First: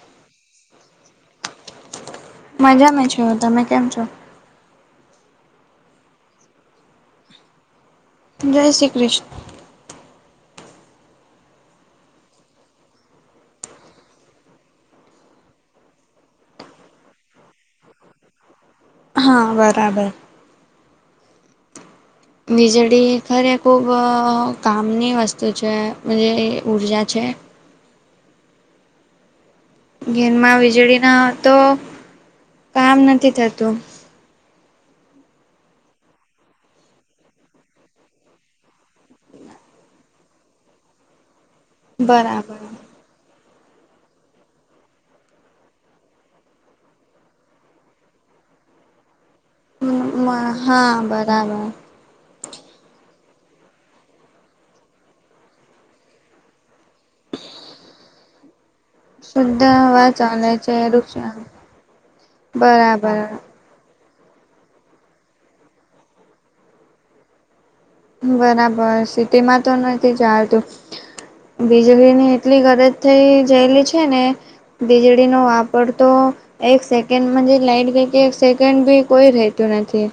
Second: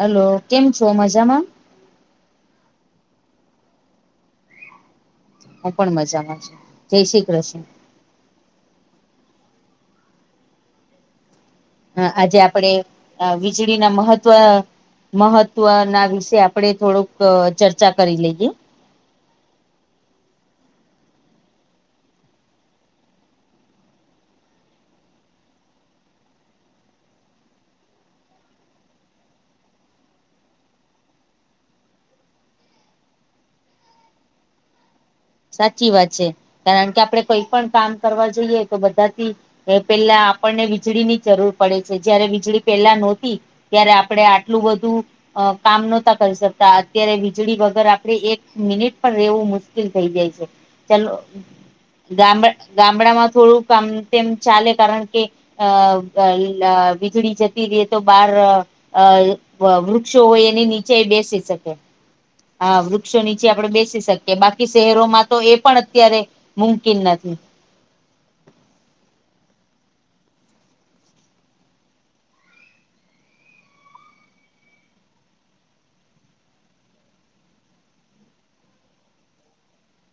Hello કેમ છો મજામાં મજામાં છું તમે કેમ છો હું પણ મજામાં છું જય શ્રી કૃષ્ણ જય શ્રી કૃષ્ણ હ આજે આપડે વીજળીના મહત્વ મહત્વના વિશે આપડે થોડુંક ચર્ચા કરી લઈએ હા બરાબર વીજળી ખરે ખૂબ કામની વસ્તુ છે અને એ ઊર્જા છે. ઘેરમાં વીજળીના તો કામ નથી થતું સાચી વાત છે કારણ કે આપડે કઈ પણ કામ કરવા જઈએ તો બધાથી પેલા આપણને વીજળીની જરૂર પડે છે જયારે બરાબર વીજળી પેલા નોતી ત્યારે આપડે આટલું બધું અ કામ નહોતા કરી શકતા અત્યારે વીજળી વગર આપડે એક મિનિટ પણ રેવું મુસ્ક કેલ થઈ જાય છે હા ચલો બરાબર ગામડામાં થોડું આમ તેમ ચાલે કારણ કે અ વીજળી જતી રે તો બાર અ શુદ્ધ હવા વૃક્ષો હોય ચાલે એની છે નીચે ય વૃક્ષ બેસી શકે હા બરાબર વૃક્ષો નીચે આપડે બેસી શકીએ બાકી શહેરોમાં તો એ પણ અત્યારે મુમકીન નથી બરાબર સીટીમાં તો નથી ચાલતું વીજળીની એટલી ગરજ થઇ જેયલી છે ને વીજળીનો આ પડધો એક સેકન્ડમાં જે લાઈટ ગઈ કે એક સેકન્ડ બી કોઈ રેતુ નથી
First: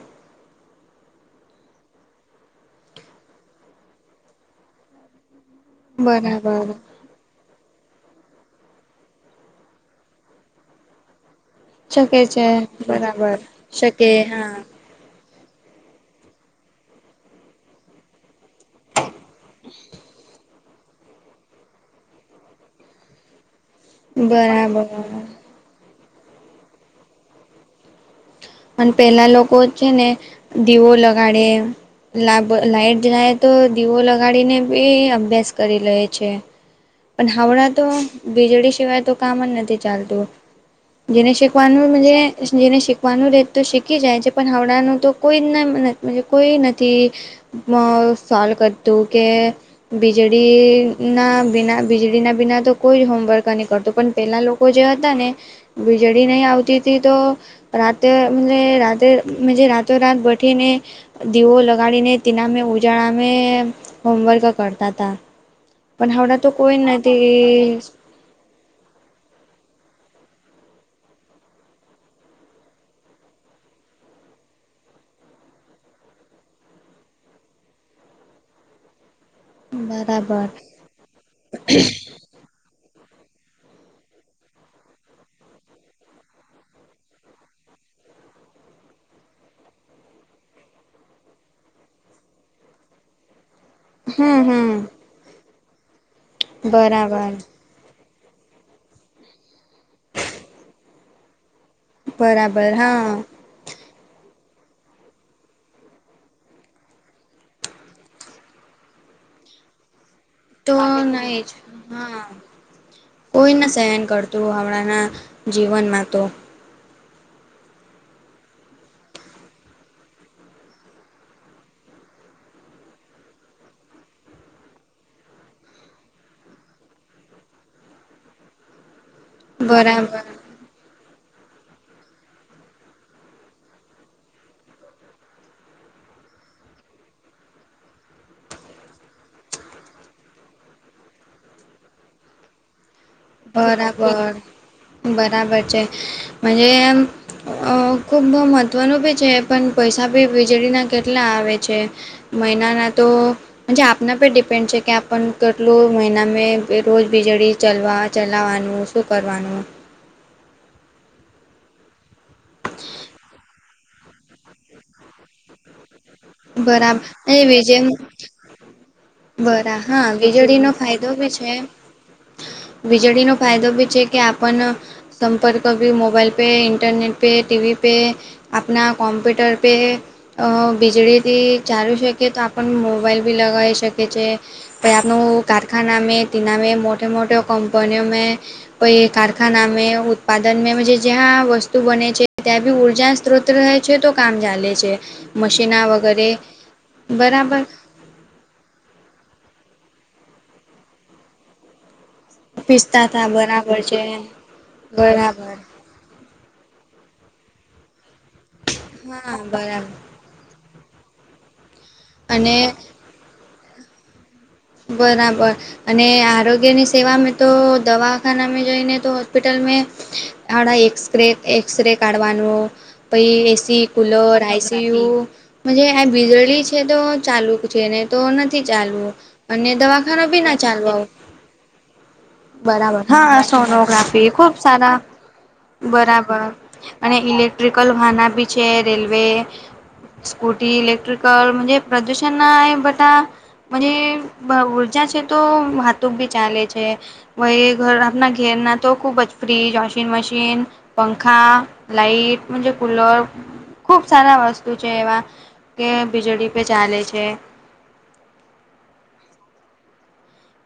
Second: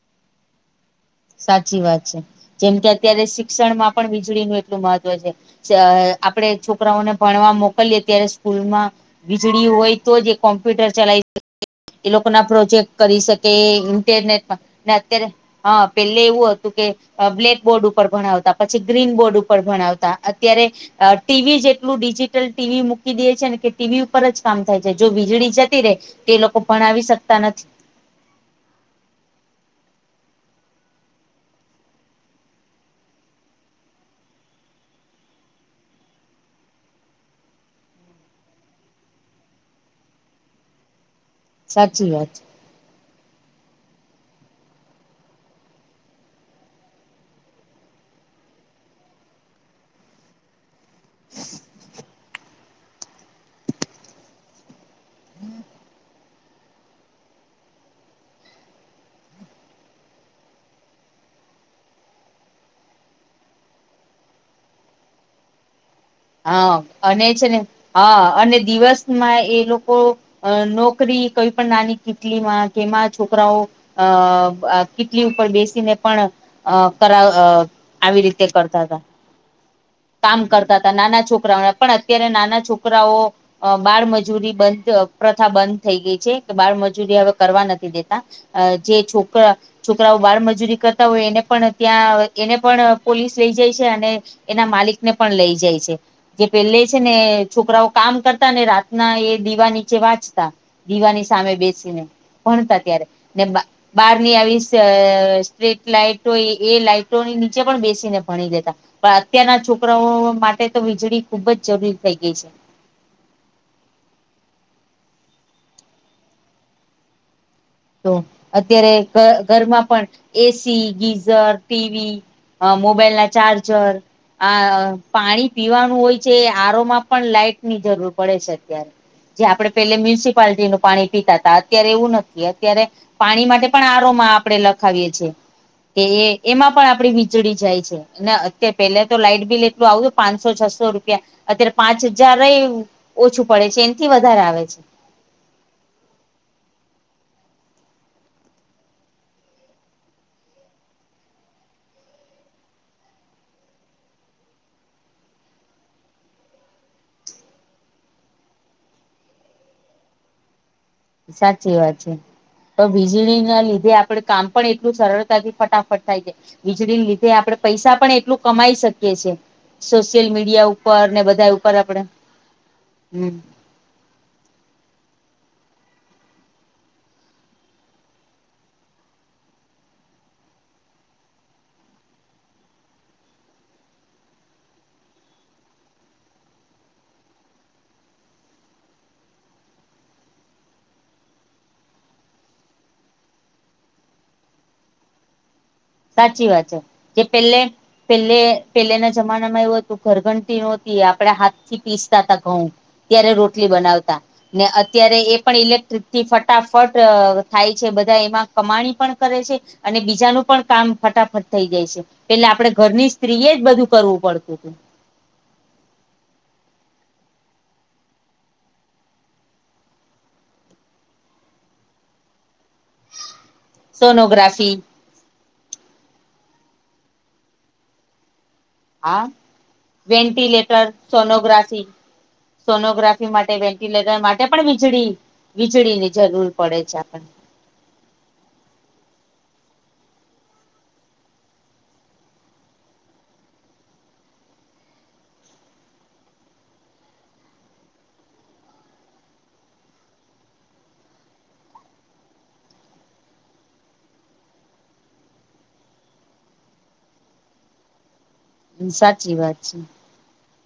સાચી વાત છે જેમ કે અત્યારે શિક્ષણમાં પણ વીજળીનું એટલું મહત્વ છે. આપડે બરાબર છોકરાઓને ભણવા મોક લીયે ત્યારે સ્કૂલમાં વીજળી હોય તો જ એ કોમ્પ્યુટર ચલાય [unintelligible] એ શકે લોકોના છે પ્રોજેક્ટ કરી બરાબર શકે શકે હા. ઇન્ટરનેટમાં ને અત્યારે હા પેલે એવું હતું કે બ્લેકબોર્ડ ઉપર ભણાવતા પછી ગ્રીન બોર્ડ ઉપર ભણાવતા અત્યારે ટીવી જેટલું ડિજીિટલ ટીવી મૂકી દે છે ને કે ટીવી ઉપર જ કામ થાય બરાબર છે જો વીજળી જતી રહેે તો એ લોકો ભણાવી શકતા નથી. અને પેલા લોકો છે ને દીવો લગાડે લાભ લાઈટ જાય તો દીવો લગાડીને બી અભ્યાસ કરી લે છે. પણ હાવણા તો વીજળી સિવાય તો કામ જ નથી ચાલતું જેને સી શીખવાનું સાચી વાત જે શિકવાનું રે તો શીખી જાય છે પણ હાવણાંનું તો કોઈ ના કોઈ નથી. મા સોલ કરતું કે વીજળી ના બિના વીજળીના બિના તો કોઈ જ હોમવર્ક નઈ કરતું પણ પહેલાં લોકો જે હતા ને વીજળી નઇ આવતી તો રાતે ને રાતેે જ મુજે રાતો રાત બઠીને દીવો લગાડીને તેમાં ઉજાડીને હોમવર્ક કરતાં તા હા અને છે ને હા અને દિવસ માં એ લોકો નોકરી કઈ પણ નાની કેટલી માં કેમાં છોકરાઓ અ કેટલી ઉપર બેસીને પણ અ કરાવ આવી રીતે કરતા તા. કામ બરાબર કરતા હતા નાના છોકરાઓને પણ અત્યારે નાના છોકરાઓ અ બાળમજૂરી બંધ પ્રથા બંધ થઈ ગઈ છે કે બાળમજૂરી હવે કરવા નથી દેતા. અ જે છોકરા છોકરાઓ બાળ મજૂરી કરતા હોય એને પણ ત્યાં એને પણ પોલીસ લઈ જઈ છે અને હમ હમ ને પણ લઈ જાય છે જે પેલે છે ને બરાબર છોકરાઓ કામ કરતા ને રાતના એ દીવા નીચે વાંચતા દીવાની સામે બેસ સિને બરાબર ભણતા હા ત્યારે ને બહારની આવી અ સ્ટ્રીટ લાઈટો એ લાઈટોની નીચે પણ બેસીને ભણી લેતા. પણ અત્યારના છોકરાઓ માટે તો વીજળી ખુબ જ જરૂરી થઈ ગઈ છે. કોઈને સહેન કરતું હમણાંનાં જીવનમાં તો. તો અત્યારે ઘરમાં પણ એસી ગીઝર ટીવી અ મોબાઈલ ના ચાર્જર આ પાણી પીવાનું હોય છે આરોમાં પણ લાઈટની જરૂર પડે છે અત્યારે. જે આપડે પેલે બરાબર મ્યુનિસિપાલટી નું પાણી પીતા હતા અત્યારે એવું નથી. ત્યારે પાણી માટે પણ આરોમાં આપણે લખાવીએ છીએ. કે એ એમાં પણ આપડી વીજળી જાય છે. ના અત્યારે પેલા તો લાઈટ બિલ એટલું આવતું પાંચસો છસો રૂપિયા અત્યારે પાંચ હજાર રહી ઓછું પડે છે એનાથી બરાબર વધારે આવે છે. બરાબર છે મને એમ. અ ખુબ મહત્વનું ભી છે પણ પૈસા ભી વીજળીના કેટલા આવે છે. મહિનાના તો મુજે આપના પર ડિપેન્ડ છે કે આપણ કેટલું મહિના મે રોજ વીજળી ચલવા ચલાવવાનું શું કરવાનું. સાચી વાત છે તો વીજળી ના લીધે આપડે કામ પણ એટલું સરળતાથી ફટાફટ થાય છે બરાબર વીજળી લીધે એ આપડે વિજે પૈસા પણ એટલું કમાઈ શકીએ છીએ બરા હા સોશિયલ મીડિયા વીજળીનો ઉપર ઉપર ફાયદો ને બી બધા છે ઉપર આપડે હમ વીજળીનો ફાયદો બી છે કે આપણ સંપર્ક ભી મોબાઈલ પે ઇન્ટરનેટ પે ટીવી પે આપણા કોમ્પ્યુટર પે અ બિજળી તે ચલચે શકે તો આપણ મોબાઈલ બી લગાવી શકીએ છે. પ આપનો કારખના મે ટનામે મોટે મોટે કમપનીઓ મે પ કારખાના મે ઉત્પાદન મે મુઝે જ્યાં વસ્તુ બને છે. ત્યાં ભી ઉર્જા રહે છે તો કામ ચાલે છે મશીના વગ સાચી વાત છે. જે પેલે પેલે પેલેના જમાનામાં એવું હતું ઘરઘણતી નહોતી આપણે હાથ પીસતા ત ઘઉં પીસતા તા ત્યારે રોટલી બરાબર છે બનાવતા ને અત્યારે એ બરાબર પણ ઇલેક્ટ્રિક થી ફટાફટ થાય છે. બધા એમાં કમાણી પણ હા કરે છે બરાબર અને બીજાનું પણ કામ ફટાફટ થઈ જાય છે. એટલે અને આપડે ઘરની સ્ત્રીએ જ બધું કરવું પડતું હતું. બરાબર. અને આરોગ્યની સેવાવામાં તો દવાખાનામાં જઈને તો હોસ્પિટલ મે હણા એસરે એક્સરે કાઢવાનું. ભાઈ A C cooler I sonography C U પછે જ આ વીજળી છે તો ચાલુ છે ને તો નથી ચાલવું. હા અને દવાખાના બી ના વેન્ટિલેટર ચાલવાવ સોનોગ્રાફી બરાબર, સોનોગ્રાફી હા માટે વેન્ટિલેટર સોનોગ્રાફી માટે ખુબ પણ સારા વીજળી વીજળીની બરાબર. જરૂર પડે છે અને આપણને ઇલેક્ટ્રિકલ વાહના બી છે રેલવે સ્કૂટી ઇલેક્ટ્રિકલ મજે પ્રદૂષણ નાય બટા મજે ઊર્જા છે તો વાાતુક ભી ચાલે છે. વ એ ઘરના ઘેરના તો ખૂબ જ ફ્રીજ, વોશિંગ મશીન. પંખા લાઈટ મજે કુલર. ખુબ સારા વસ્તુ છે એવા કે વીજળી પે ચાલે છે. સાચી વાત છે.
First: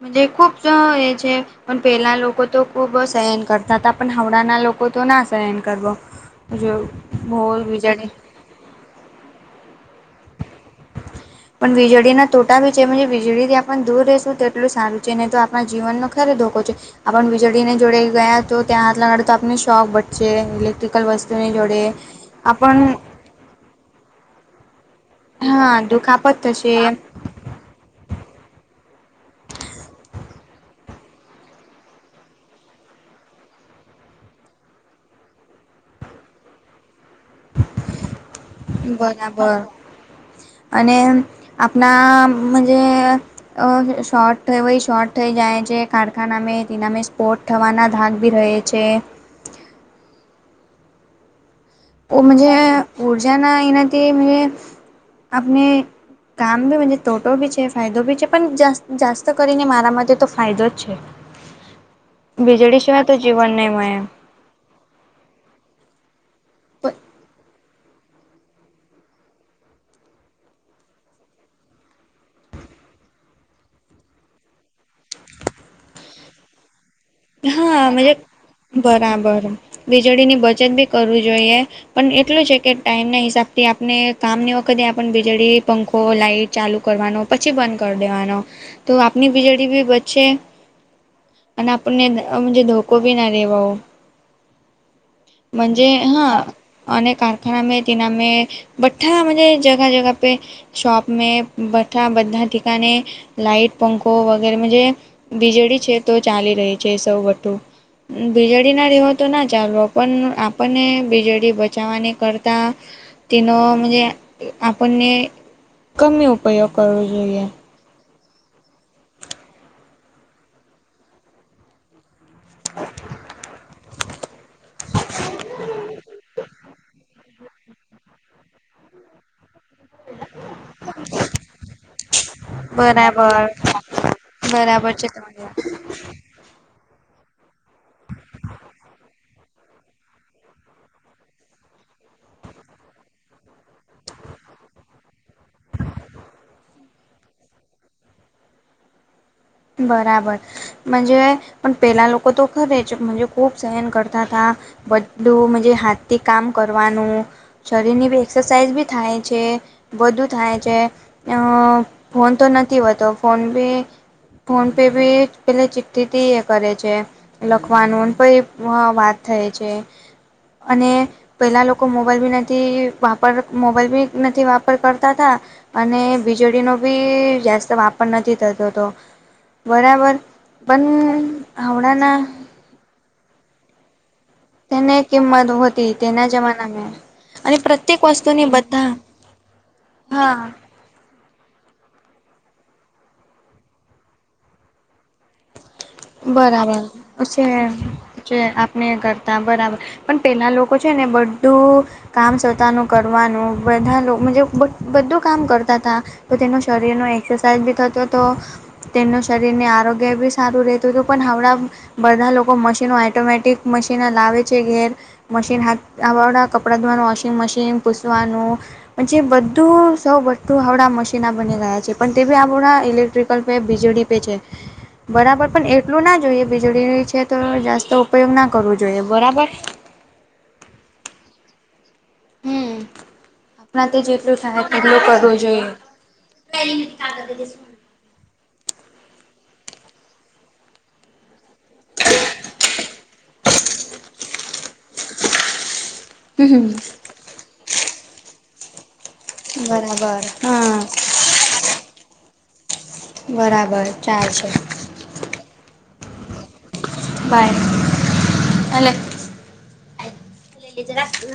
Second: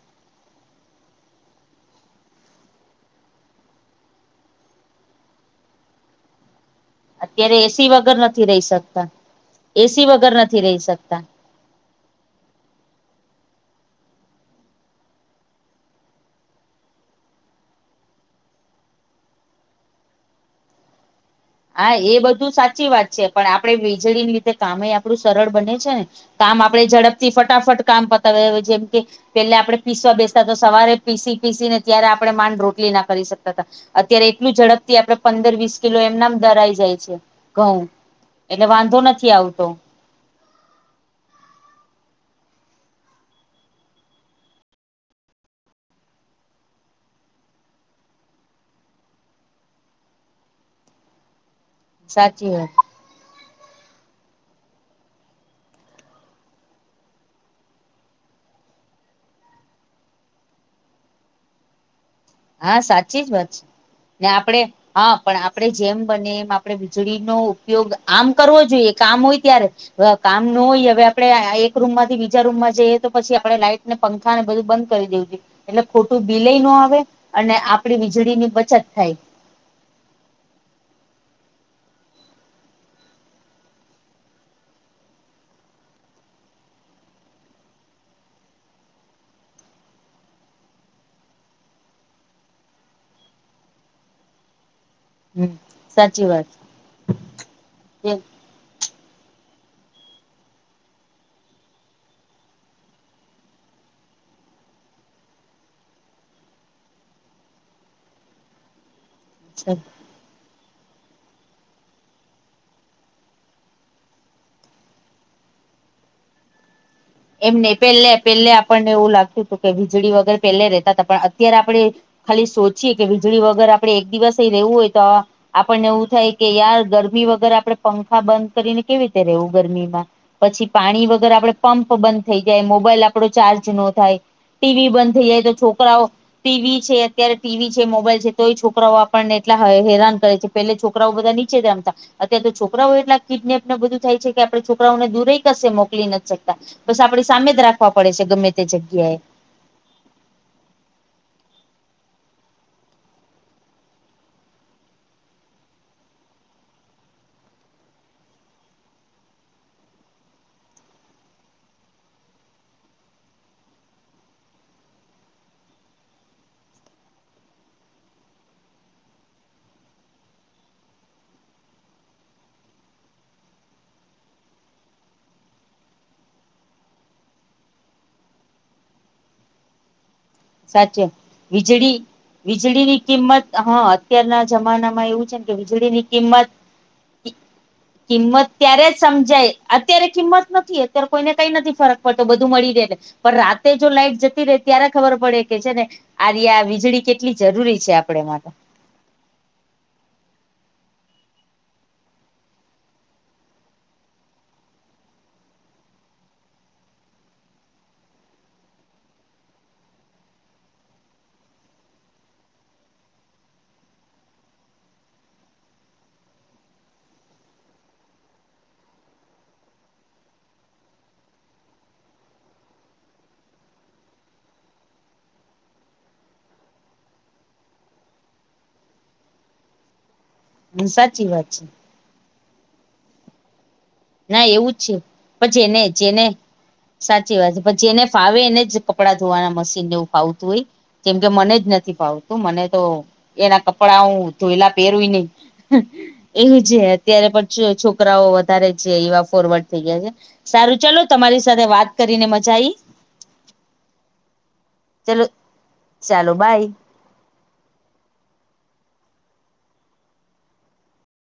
મજ ખૂબ અને છે. પણ પહેલા લોકો તો ખુબ સહન કરતા હતા. પણ હાવડાના લોકો તો ના સહન કરબો. જો. બહુ અત્યારે એ સી વીજળી વગર નથી રહી સકતા. એ સી વગર નથી રહી સકતા પણ વીજળી ના તોટા ભી છે મજે વીજળી થી આપણ દૂર રહેશું તેટલું સારું છે નહી તો આપણા જીવનનો ખરે ધોકો છે. આપણ વીજળી ને જોડે ગયા તો ત્યાં હાથ લાગાડે તો આપને શોખ બટશે ઇલેક્ટ્રિક એકલ વસ્તુની જોડે હા એ બધું આપણ સાચી વાત છે પણ આપડે વીજળીની રીતે કામ આપડું સરળ બને હા છે ને દુખાપત કામ થશે આપડે ઝડપ થી ફટાફટ કામ પતાવે જેમ કે પેલે આપણે પીસવા બેસતા તો સવારે પીસી પીસી ને ત્યારે આપણે માંડ રોટલી ના કરી શકતા હતા. અત્યારે એટલું ઝડપથી આપડે પંદર વીસ કિલો એમનેઆમ દરાઈ જાય છે. ઘઉં એટલે વાંધો નથી બરાબર. આવતો અને આપના મજે અ શોર્ટ હોય શર્ટ થઈ જાય છે. કારખાનામે દિનામે સ્પોર્ટ ઠવાના ધાગ ભી રહે છે. ઓ સાચી મજે વાત ઉર્જના એનાથી મજે આપને કામ બી તોટો બી છે. ફાયદો બી છે પણ જાસ્તૌ કરીને મારા માટે તો ફાયદો જ છે. [inaudible] વીજળી સિવાય તો સાચી જ વાત જીવન છે નહી મયે. ને આપણે હા પણ આપણેે જેમ બને એમ આપણે વીજળીનો ઉપ. ઉપયોગ આમ કરવો જોઈએ. કામ હોય ત્યારે જ કામ ન હોય હવે આપણે એક રૂમમાંથી બીજા રૂમમાં જઈએ તો પછી આપડે લાઈટ ને પંખા ને બધું બંધ કરી દેવું જોઈએ એટલે ખોટું બિલયે નો આવે. અને હા, આપડી મજે વીજળીની બચત થાય બરાબર વીજળીની બચત બી કરવી જોઈએ. પણ એટલું છે કે ટાઈમ ના હિસાબથી આપણે કામની વખતે આપણને વીજળી પંખો લાાઈટ ચાલુ કરવાનો પછી બંધ કરી દેવાનો તો આપની વીજળી બી બચે અને આપણને મજે ધોકો બી ના હમ [unintelligible] મજે સાચી હા વાત અને કારખાના મેય તેનામે બ્ઠામાં મજે જગાહ-જગાહ પે... શોપ મે બઠ્ઠા બધા ઠિકાને લાઇટ પંખો વગેરે મે જોયા. બીજેળી છે તો ચાલી રહી. જે સૌ વઠું વીજળીના રેહો તો ના ચાલવ તો પણ આપણને વીજળી બચાવવાને કરતા તેનો મજે આપણને કમ ઉપયોગ કરવો જોઈએ. એમને પેલે પેલે આપણને એવું લાગતું હતું કે વીજળી વગર પેલે રેહતા હતા પણ અત્યારે આપણે ખાલી સોચીએ કે વીજળી વગર આપણે એક દિવસેય રહેેવું હોય તો આપણને એવું થાય. કે યાર ગરમી વગર આપડે પંખા બંધ કરીને કેવી રીતે રહેવું ગરમીમાં પછી પાણી વગર આપડે પંપ બંધ થઈ જાય મોબાઈલ આપડો બરાબર ચાર્જ નો થાય ટીવી બરાબર છે બંધ થઈ તમારી જાય વાત તો છોકરાઓ ટીવી છે. અત્યારે ટીવી છે, મોબાઈલ છે તોય છોકરાઓ આપણને એટલા હેરાન કરે છે. પેલે છોકરાઓ બધા નીચે જ રમતા અત્યારે તો છોકરાઓ એટલા કિડનેપને બધું થાય છે કે આપડે છોકરાઓને દૂરએ કશે મોકલી નથી શકતા. બસ આપડી સામે જ રાખવા પડે છે ગમે તે જગ્યાએ. બરાબર મજે પણ પેલા લોકો તો ઘરે જ ખૂબ સહન કરતા હતા. બધુ મજે હાથથી કામ કરવાનું. શરીરની બી એક્સરસાાઈઝ બી થાય છે. વધુ થાય છે. ફોન તો નથી હોતો ફોન બી ફોન પે બી પેલે ચિત્ઠથી કરે છે. લખવાનું ને પછી વાત થાય છે અને પેલા લોકો મોબાઈલ બી નથી મોબાઈલ બી નથી વાપર કરતા હતા. અને વીજળીનો બી ગેસનો વાપર નથી થતો હતો. બરાબર સાચે પણ હમણાના વીજળી ની કિંમત હા અત્યારના તેને જમાનામાં એવું છે ને કિંમત કે હોતી વીજળીની તેના કિંમત જમાનામાં અને પ્રત્યેક કિંમત વસ્તુની ત્યારે બધા જ સમજાય. અત્યારે હા કિંમત નથી? અત્યારે કોઈને કંઈ નથી ફરક પડતો બધું મળી રહે એટલે પણ રાતે જો લાઈટ જતી રહે ત્યારે ખબર પડે કે છે ને સારી આ બરાબર વીજળી કેટલી જરૂરી છે આપડા માટે નય કરતા બરાબર પણ પહેલાં લોકો છે ને બધું કામ સધાનું કરવાનું લોકોજ બધું કામ કરતા હતા. તો તેનો શરીરની એક્સરસાાઈઝ બી થતો તો તેનું શરીરને આરોગ્ય બી સારું રહેતુ. હતુ. તો પણ હણાં બધા લોકો મશીનો ઓટોમેટિક મશીન લાવે છે ઘેર મશીન હાથવાળા કપડા ધોવાનું વોશિંગ મશીન પૂસવાનું પણ જે બધું સૌ બું આવડા મશીના બની ગયા છે પણ તે આપણા ઇલેક્ટ્રિકલ વીજળી એ બી છે બરાબર! પણ એટલું ના જોઈએ. વીજળી ની છે, તો જાસ્તો ઉપયોગ ના કરવો જોઈએ. બરાબર? હમ્મ. સાચી વાત છે. હમ્મ. પણ આ તો જેટલું ના થાય એવું જ છે એટલું [inaudible] કરવું પણ જોઈએ. જેને સાચી વાત છે પછી જેને ફાવે એને જ કપડાં ધોવાના મશીન ને એવું ફાવતું હોય. કેમ કે મને જ નથી ફાવતું. મને તો એના કપડા હું ધોયેલા પહેરું નહીં. એવું હમ છે. અત્યારે પછ છોકરાઓ વધારે છે, એવા ફોરવર્ડ થઈ ગયા છે. બરાબર સારું હા ચલો તમારી સાથે વાત કરીને મજા આવી. બરાબર ચાલશે. ચલો, ચાલો બાય. બાય. [inaudible]